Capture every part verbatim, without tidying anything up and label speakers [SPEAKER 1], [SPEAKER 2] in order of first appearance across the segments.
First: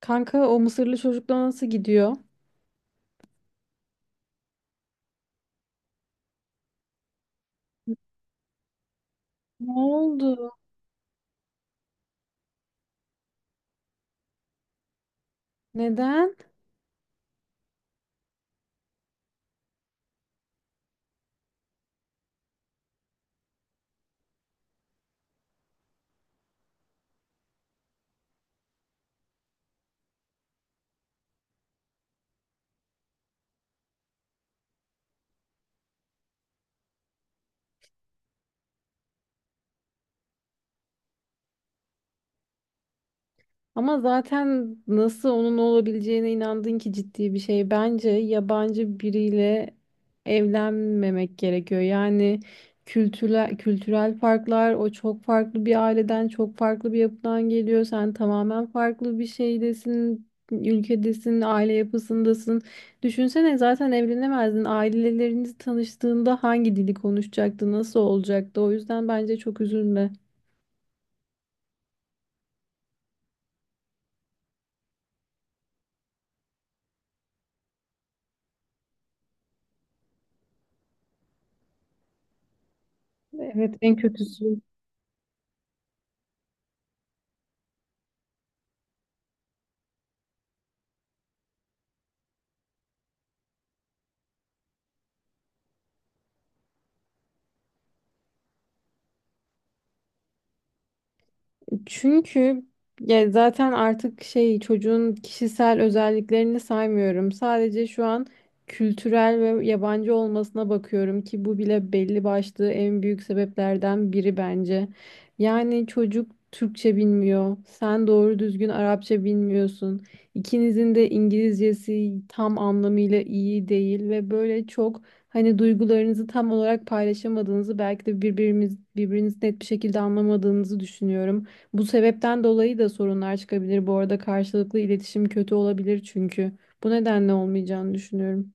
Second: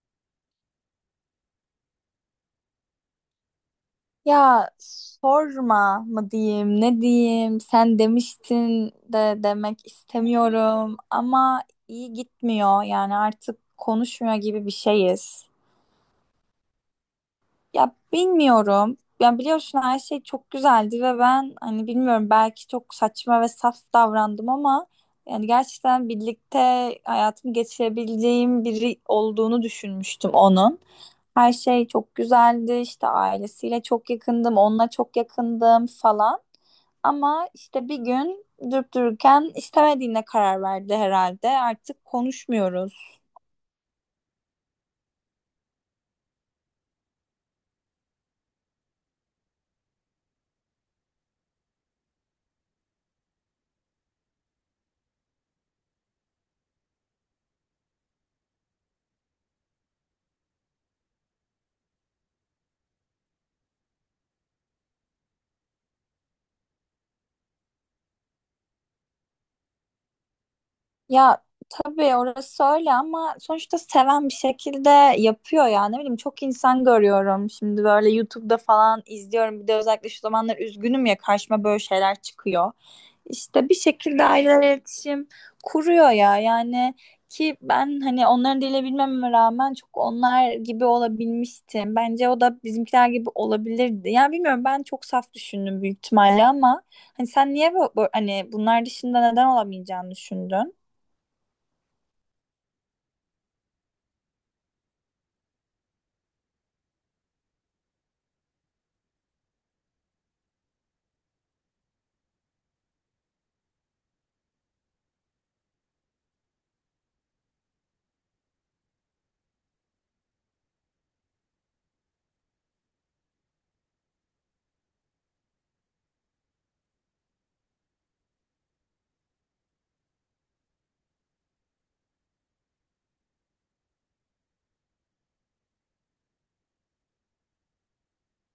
[SPEAKER 1] Kanka o Mısırlı çocukla nasıl gidiyor?
[SPEAKER 2] Ya sorma mı diyeyim, ne diyeyim? Sen demiştin de
[SPEAKER 1] Ne
[SPEAKER 2] demek
[SPEAKER 1] oldu?
[SPEAKER 2] istemiyorum ama iyi gitmiyor. Yani artık konuşmuyor gibi bir şeyiz.
[SPEAKER 1] Neden?
[SPEAKER 2] Ya bilmiyorum. Yani biliyorsun her şey çok güzeldi ve ben hani bilmiyorum belki çok saçma ve saf davrandım ama yani gerçekten birlikte hayatımı geçirebileceğim biri olduğunu düşünmüştüm onun. Her şey çok güzeldi işte ailesiyle çok yakındım, onunla çok yakındım falan. Ama işte bir gün durup dururken istemediğine karar verdi herhalde. Artık konuşmuyoruz.
[SPEAKER 1] Ama zaten nasıl onun olabileceğine inandın ki ciddi bir şey. Bence yabancı biriyle evlenmemek gerekiyor. Yani kültürel, kültürel farklar, o çok farklı bir aileden, çok farklı bir yapıdan geliyor. Sen tamamen farklı bir şeydesin, ülkedesin, aile yapısındasın. Düşünsene zaten evlenemezdin. Aileleriniz tanıştığında hangi dili konuşacaktı, nasıl olacaktı? O yüzden bence çok üzülme.
[SPEAKER 2] Ya tabii orası öyle ama sonuçta seven bir şekilde yapıyor ya. Ne bileyim çok insan görüyorum. Şimdi böyle YouTube'da falan izliyorum. Bir de özellikle şu zamanlar üzgünüm ya karşıma böyle şeyler çıkıyor. İşte
[SPEAKER 1] Evet,
[SPEAKER 2] bir
[SPEAKER 1] en
[SPEAKER 2] şekilde
[SPEAKER 1] kötüsü.
[SPEAKER 2] aileler iletişim kuruyor ya. Yani ki ben hani onların diliyle bilmeme rağmen çok onlar gibi olabilmiştim. Bence o da bizimkiler gibi olabilirdi. Yani bilmiyorum ben çok saf düşündüm büyük ihtimalle ama hani sen niye bu, bu- hani bunlar dışında neden olamayacağını düşündün?
[SPEAKER 1] Çünkü ya zaten artık şey çocuğun kişisel özelliklerini saymıyorum. Sadece şu an kültürel ve yabancı olmasına bakıyorum ki bu bile belli başlı en büyük sebeplerden biri bence. Yani çocuk Türkçe bilmiyor. Sen doğru düzgün Arapça bilmiyorsun. İkinizin de İngilizcesi tam anlamıyla iyi değil ve böyle çok hani duygularınızı tam olarak paylaşamadığınızı belki de birbirimiz birbirinizi net bir şekilde anlamadığınızı düşünüyorum. Bu sebepten dolayı da sorunlar çıkabilir. Bu arada karşılıklı iletişim kötü olabilir çünkü. Bu nedenle olmayacağını düşünüyorum.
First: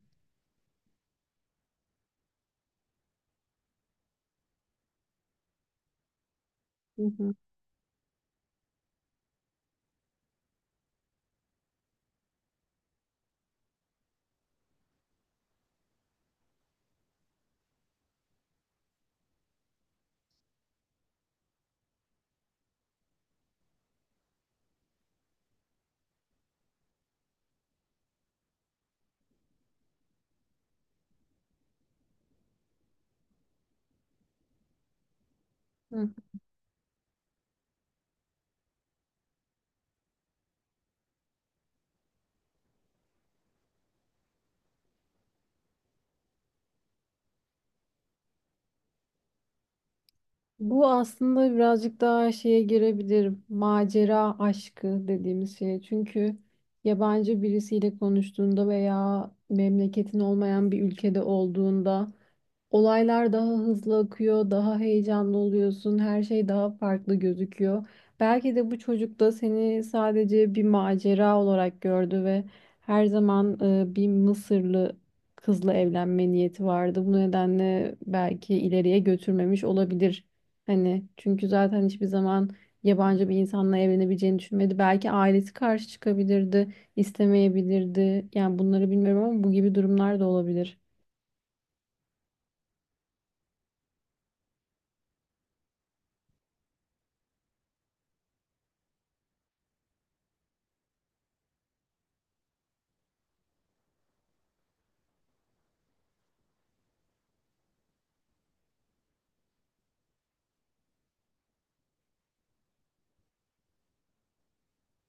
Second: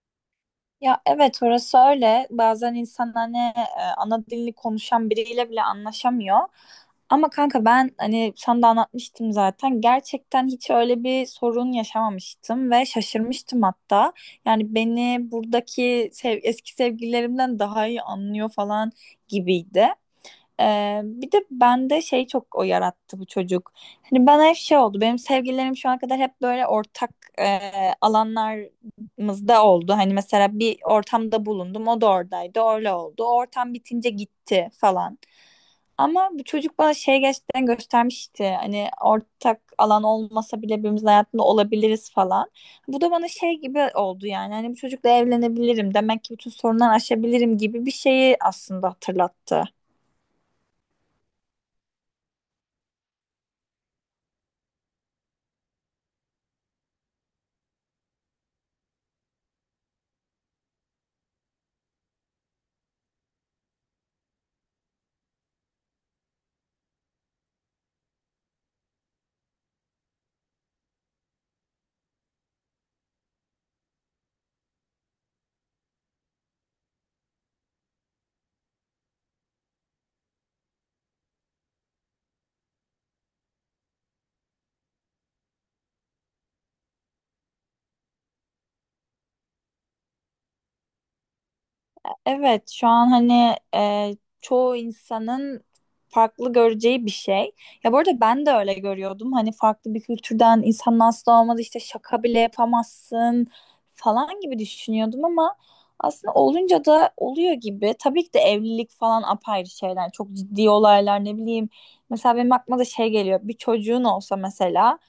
[SPEAKER 2] Ya evet orası öyle. Bazen insan hani e, ana dilini konuşan biriyle bile anlaşamıyor.
[SPEAKER 1] Hı
[SPEAKER 2] Ama
[SPEAKER 1] hı.
[SPEAKER 2] kanka ben hani sana da anlatmıştım zaten. Gerçekten hiç öyle bir sorun yaşamamıştım ve şaşırmıştım hatta. Yani beni buradaki sev eski sevgililerimden daha iyi anlıyor falan gibiydi. Ee, bir de bende şey çok o yarattı bu çocuk. Hani bana hep şey oldu. Benim sevgililerim şu ana kadar hep böyle ortak e, alanlarımızda oldu. Hani mesela bir ortamda bulundum. O da oradaydı. Öyle oldu. O ortam bitince gitti falan.
[SPEAKER 1] Hı.
[SPEAKER 2] Ama bu çocuk bana şey gerçekten göstermişti. Hani ortak alan olmasa bile birbirimizin hayatında olabiliriz falan. Bu da bana şey gibi oldu yani. Hani bu çocukla evlenebilirim. Demek ki bütün sorunları aşabilirim gibi bir şeyi aslında hatırlattı.
[SPEAKER 1] Bu aslında birazcık daha şeye girebilir. Macera aşkı dediğimiz şey. Çünkü yabancı birisiyle konuştuğunda veya memleketin olmayan bir ülkede olduğunda olaylar daha hızlı akıyor, daha heyecanlı oluyorsun, her şey daha farklı gözüküyor. Belki de bu çocuk da seni sadece bir macera olarak gördü ve her zaman e, bir Mısırlı kızla evlenme niyeti vardı. Bu nedenle belki ileriye götürmemiş olabilir. Hani çünkü zaten hiçbir zaman yabancı bir insanla evlenebileceğini düşünmedi. Belki ailesi karşı çıkabilirdi, istemeyebilirdi. Yani bunları bilmiyorum ama bu gibi durumlar da olabilir.
[SPEAKER 2] Evet, şu an hani e, çoğu insanın farklı göreceği bir şey. Ya bu arada ben de öyle görüyordum. Hani farklı bir kültürden insan nasıl olmadı işte şaka bile yapamazsın falan gibi düşünüyordum ama aslında olunca da oluyor gibi. Tabii ki de evlilik falan apayrı şeyler. Çok ciddi olaylar ne bileyim. Mesela benim aklıma da şey geliyor. Bir çocuğun olsa mesela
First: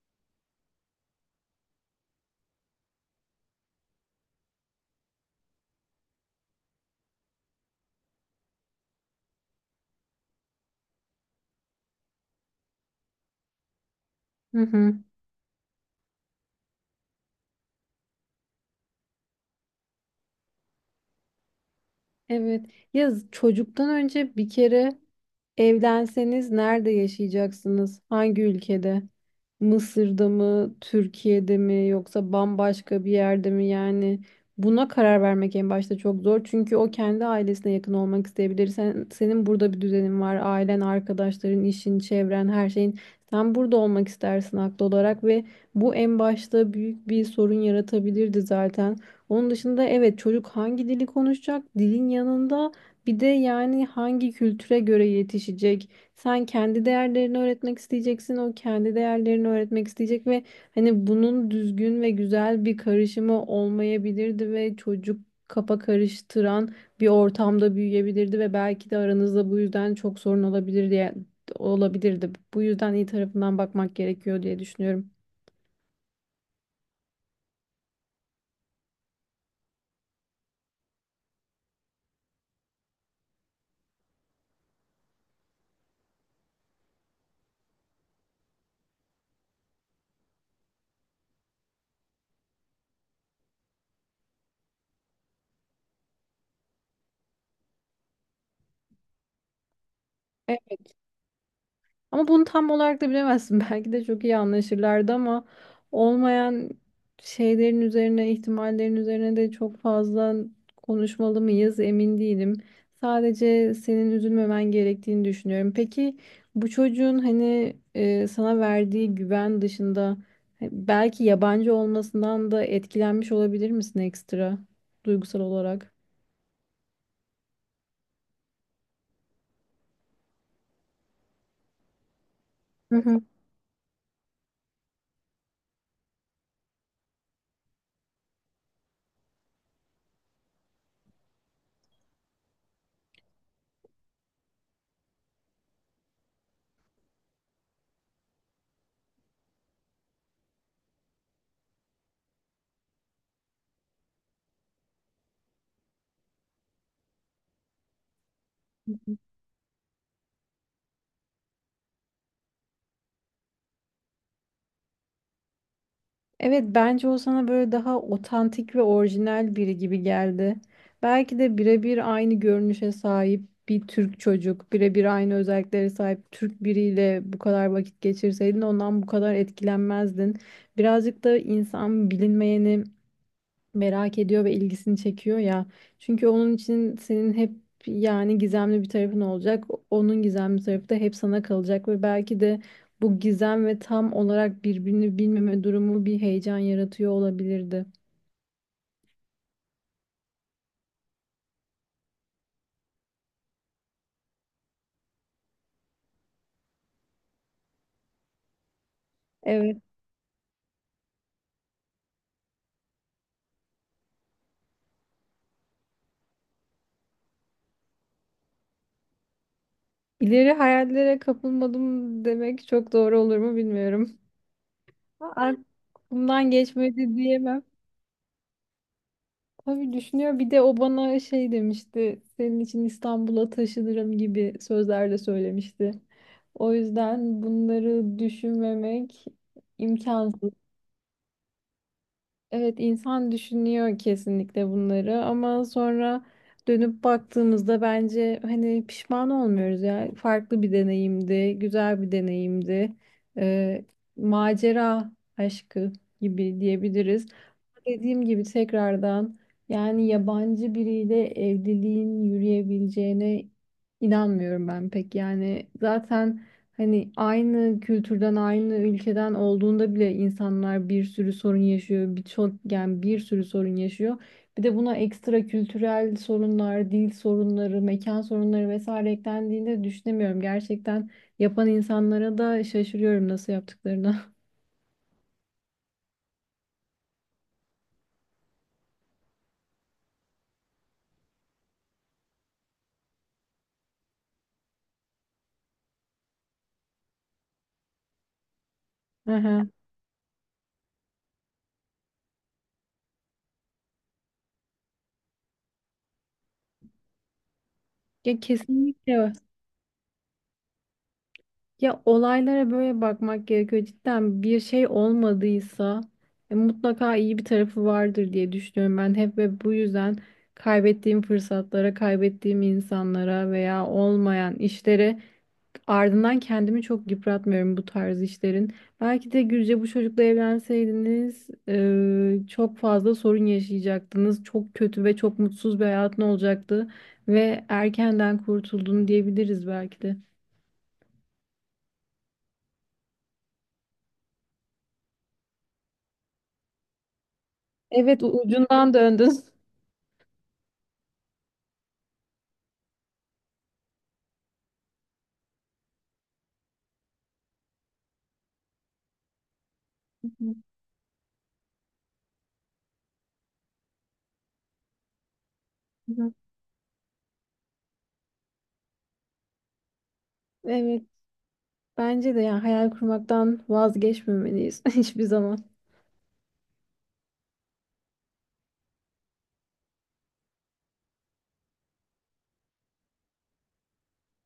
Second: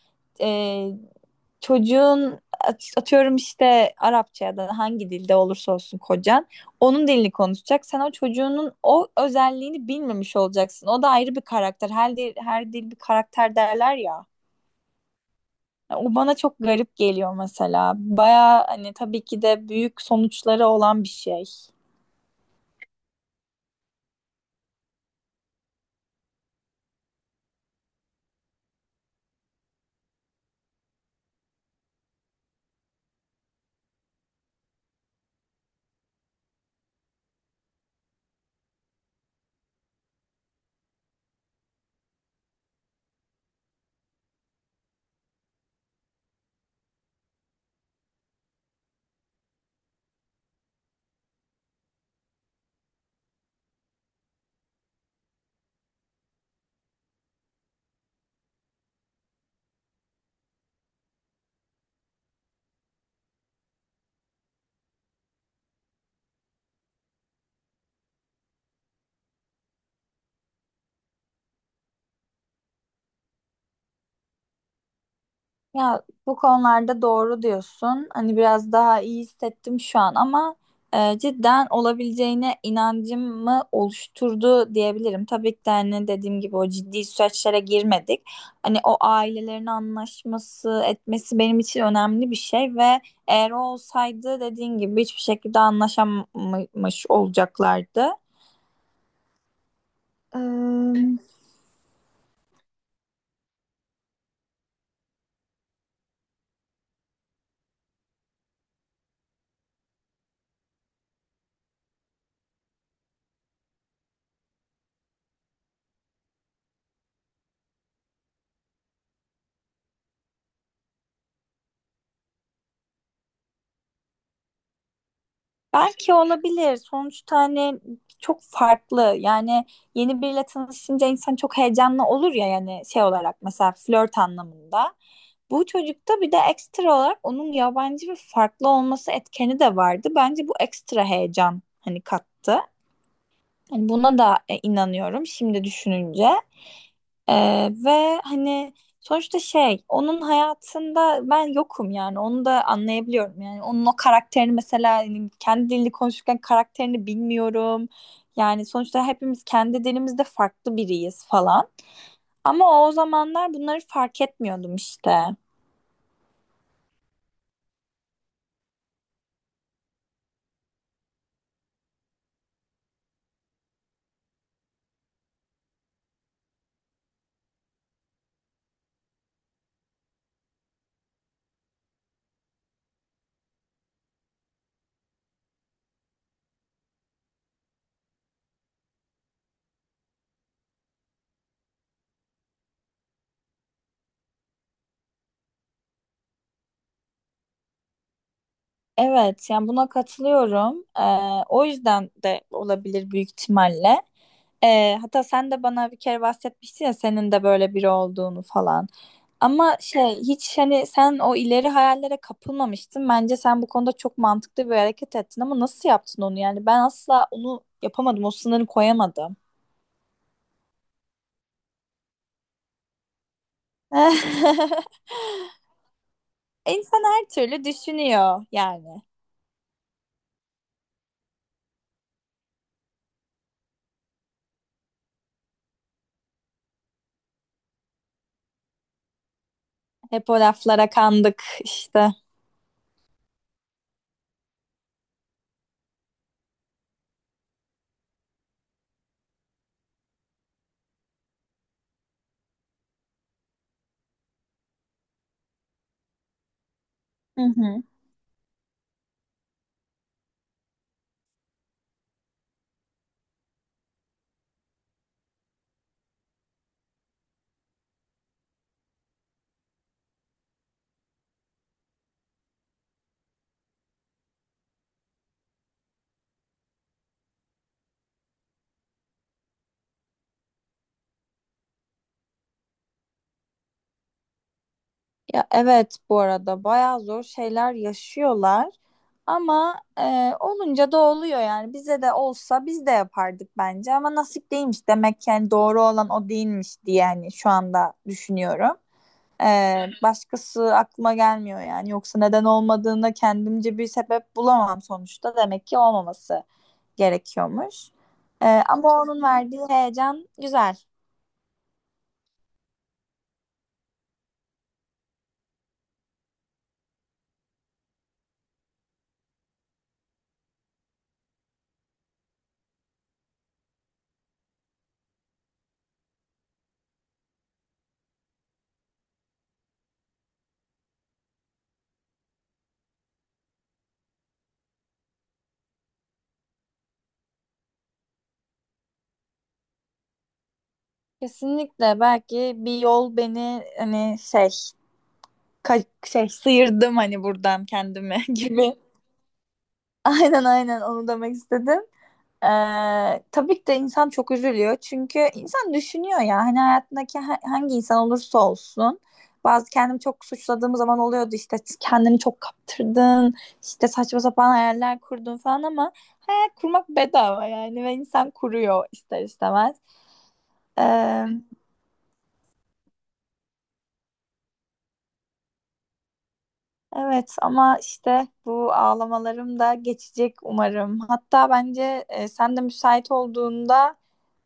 [SPEAKER 2] çocuğun at- atıyorum işte Arapça ya da hangi dilde olursa olsun kocan onun dilini konuşacak. Sen o çocuğunun o özelliğini bilmemiş olacaksın. O da ayrı bir karakter. Her dil, her dil bir karakter derler ya.
[SPEAKER 1] Hı hı.
[SPEAKER 2] O bana çok garip geliyor mesela. Baya hani tabii ki de büyük sonuçları olan bir şey.
[SPEAKER 1] Evet. Ya çocuktan önce bir kere evlenseniz nerede yaşayacaksınız? Hangi ülkede? Mısır'da mı, Türkiye'de mi yoksa bambaşka bir yerde mi? Yani buna karar vermek en başta çok zor. Çünkü o kendi ailesine yakın olmak isteyebilir. Sen, senin burada bir düzenin var. Ailen, arkadaşların, işin, çevren, her şeyin. Sen burada olmak istersin haklı olarak ve bu en başta büyük bir sorun yaratabilirdi zaten. Onun dışında evet çocuk hangi dili konuşacak? Dilin yanında bir de yani hangi kültüre göre yetişecek? Sen kendi değerlerini öğretmek isteyeceksin, o kendi değerlerini öğretmek isteyecek ve hani bunun düzgün ve güzel bir karışımı olmayabilirdi ve çocuk kafa karıştıran bir ortamda büyüyebilirdi ve belki de aranızda bu yüzden çok sorun olabilir diye olabilirdi. Bu yüzden iyi tarafından bakmak gerekiyor diye düşünüyorum.
[SPEAKER 2] Ya bu konularda doğru diyorsun. Hani biraz daha iyi hissettim şu an ama e, cidden olabileceğine inancımı oluşturdu diyebilirim. Tabii ki de hani dediğim gibi o ciddi süreçlere girmedik. Hani o ailelerin anlaşması etmesi benim için önemli bir şey ve eğer o olsaydı dediğin gibi hiçbir şekilde anlaşamamış olacaklardı. Ee,
[SPEAKER 1] Ama bunu tam olarak da bilemezsin. Belki de çok iyi anlaşırlardı ama olmayan şeylerin üzerine, ihtimallerin üzerine de çok fazla konuşmalı mıyız emin değilim. Sadece senin üzülmemen gerektiğini düşünüyorum. Peki bu çocuğun hani e, sana verdiği güven dışında e, belki yabancı olmasından da etkilenmiş olabilir misin ekstra duygusal olarak?
[SPEAKER 2] Belki olabilir. Sonuçta hani çok farklı. Yani yeni biriyle tanışınca insan çok heyecanlı olur ya yani
[SPEAKER 1] Hı
[SPEAKER 2] şey
[SPEAKER 1] hı.
[SPEAKER 2] olarak mesela flört anlamında. Bu çocukta bir de ekstra olarak onun yabancı ve farklı olması etkeni de vardı. Bence bu ekstra heyecan hani kattı. Hani buna da e, inanıyorum şimdi düşününce. Ee, ve hani sonuçta şey onun hayatında ben yokum yani onu da anlayabiliyorum yani onun o karakterini mesela hani kendi dilini konuşurken karakterini bilmiyorum yani sonuçta hepimiz kendi dilimizde farklı biriyiz falan ama o zamanlar bunları fark etmiyordum işte.
[SPEAKER 1] Evet, bence o sana böyle daha otantik ve orijinal biri gibi geldi. Belki de birebir aynı görünüşe sahip bir Türk çocuk, birebir aynı özelliklere sahip Türk biriyle bu kadar vakit geçirseydin ondan bu kadar etkilenmezdin. Birazcık da insan bilinmeyeni merak ediyor ve ilgisini çekiyor ya. Çünkü onun için senin hep yani gizemli bir tarafın olacak. Onun gizemli tarafı da hep sana kalacak ve belki de bu gizem ve tam olarak birbirini bilmeme durumu bir heyecan yaratıyor olabilirdi.
[SPEAKER 2] Evet yani buna katılıyorum. Ee, o yüzden de olabilir büyük ihtimalle. Ee, hatta sen de bana bir kere bahsetmiştin ya senin de böyle biri olduğunu falan. Ama
[SPEAKER 1] Evet.
[SPEAKER 2] şey hiç hani sen o ileri hayallere kapılmamıştın. Bence sen bu konuda çok mantıklı bir hareket ettin ama nasıl yaptın onu yani? Ben asla onu yapamadım. O sınırı koyamadım.
[SPEAKER 1] İleri hayallere kapılmadım demek çok doğru olur mu bilmiyorum. Aklımdan
[SPEAKER 2] İnsan
[SPEAKER 1] geçmedi
[SPEAKER 2] her
[SPEAKER 1] diyemem.
[SPEAKER 2] türlü düşünüyor yani.
[SPEAKER 1] Tabii düşünüyor. Bir de o bana şey demişti. Senin için İstanbul'a taşınırım gibi sözler de söylemişti. O yüzden bunları düşünmemek
[SPEAKER 2] Hep o
[SPEAKER 1] imkansız.
[SPEAKER 2] laflara kandık işte.
[SPEAKER 1] Evet, insan düşünüyor kesinlikle bunları ama sonra dönüp baktığımızda bence hani pişman olmuyoruz ya. Farklı bir deneyimdi, güzel bir deneyimdi. Ee, macera aşkı gibi diyebiliriz.
[SPEAKER 2] Hı hı.
[SPEAKER 1] Dediğim gibi tekrardan yani yabancı biriyle evliliğin yürüyebileceğine inanmıyorum ben pek. Yani zaten hani aynı kültürden, aynı ülkeden olduğunda bile insanlar bir sürü sorun yaşıyor. Birçok yani bir sürü sorun yaşıyor. Bir de buna ekstra kültürel sorunlar, dil sorunları, mekan sorunları vesaire eklendiğinde düşünemiyorum. Gerçekten yapan insanlara da şaşırıyorum nasıl yaptıklarını.
[SPEAKER 2] Ya evet bu arada bayağı zor şeyler yaşıyorlar ama e, olunca da oluyor yani bize de olsa biz de yapardık bence ama nasip değilmiş demek ki yani doğru olan o değilmiş diye yani şu anda düşünüyorum. E,
[SPEAKER 1] Aha.
[SPEAKER 2] Başkası aklıma gelmiyor yani yoksa neden olmadığına kendimce bir sebep bulamam sonuçta demek ki olmaması gerekiyormuş.
[SPEAKER 1] Ya
[SPEAKER 2] E, ama onun
[SPEAKER 1] kesinlikle
[SPEAKER 2] verdiği heyecan güzel.
[SPEAKER 1] ya olaylara böyle bakmak gerekiyor. Cidden bir şey olmadıysa e, mutlaka iyi bir tarafı vardır diye düşünüyorum ben hep ve bu yüzden kaybettiğim fırsatlara, kaybettiğim insanlara veya olmayan işlere ardından kendimi çok yıpratmıyorum bu tarz işlerin. Belki de Gülce bu çocukla evlenseydiniz e, çok fazla sorun yaşayacaktınız. Çok kötü ve çok mutsuz bir hayatın olacaktı ve erkenden kurtuldun diyebiliriz belki de.
[SPEAKER 2] Kesinlikle belki bir yol beni hani şey Ka- şey sıyırdım hani buradan kendimi
[SPEAKER 1] Evet, u-
[SPEAKER 2] gibi.
[SPEAKER 1] ucundan döndün.
[SPEAKER 2] Aynen aynen onu demek istedim. Ee, tabii ki de insan çok üzülüyor. Çünkü insan düşünüyor ya hani hayatındaki ha- hangi insan olursa olsun. Bazı kendimi çok suçladığım zaman oluyordu işte kendini çok kaptırdın, işte saçma sapan hayaller kurdun falan ama hayal kurmak bedava yani ve insan kuruyor ister istemez.
[SPEAKER 1] Evet,
[SPEAKER 2] Ee,
[SPEAKER 1] bence de yani hayal kurmaktan vazgeçmemeliyiz hiçbir zaman.
[SPEAKER 2] Evet ama işte bu ağlamalarım da geçecek umarım. Hatta bence e, sen de müsait olduğunda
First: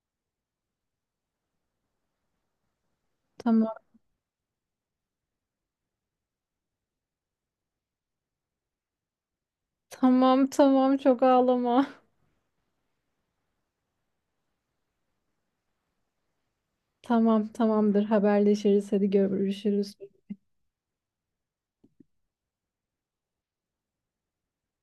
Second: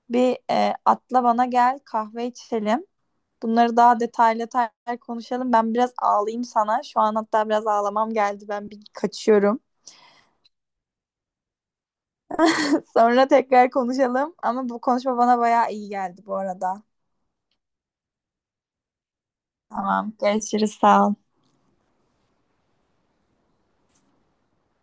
[SPEAKER 2] bir e, atla bana gel kahve içelim.
[SPEAKER 1] Tamam,
[SPEAKER 2] Bunları daha detaylı detaylı konuşalım. Ben biraz ağlayayım sana. Şu an hatta biraz ağlamam geldi. Ben bir kaçıyorum.
[SPEAKER 1] tamam, tamam, çok ağlama.
[SPEAKER 2] Sonra tekrar konuşalım. Ama bu konuşma bana bayağı iyi geldi bu arada.
[SPEAKER 1] Tamam, tamamdır, haberleşiriz, hadi görüşürüz.
[SPEAKER 2] Tamam, görüşürüz. Sağ ol.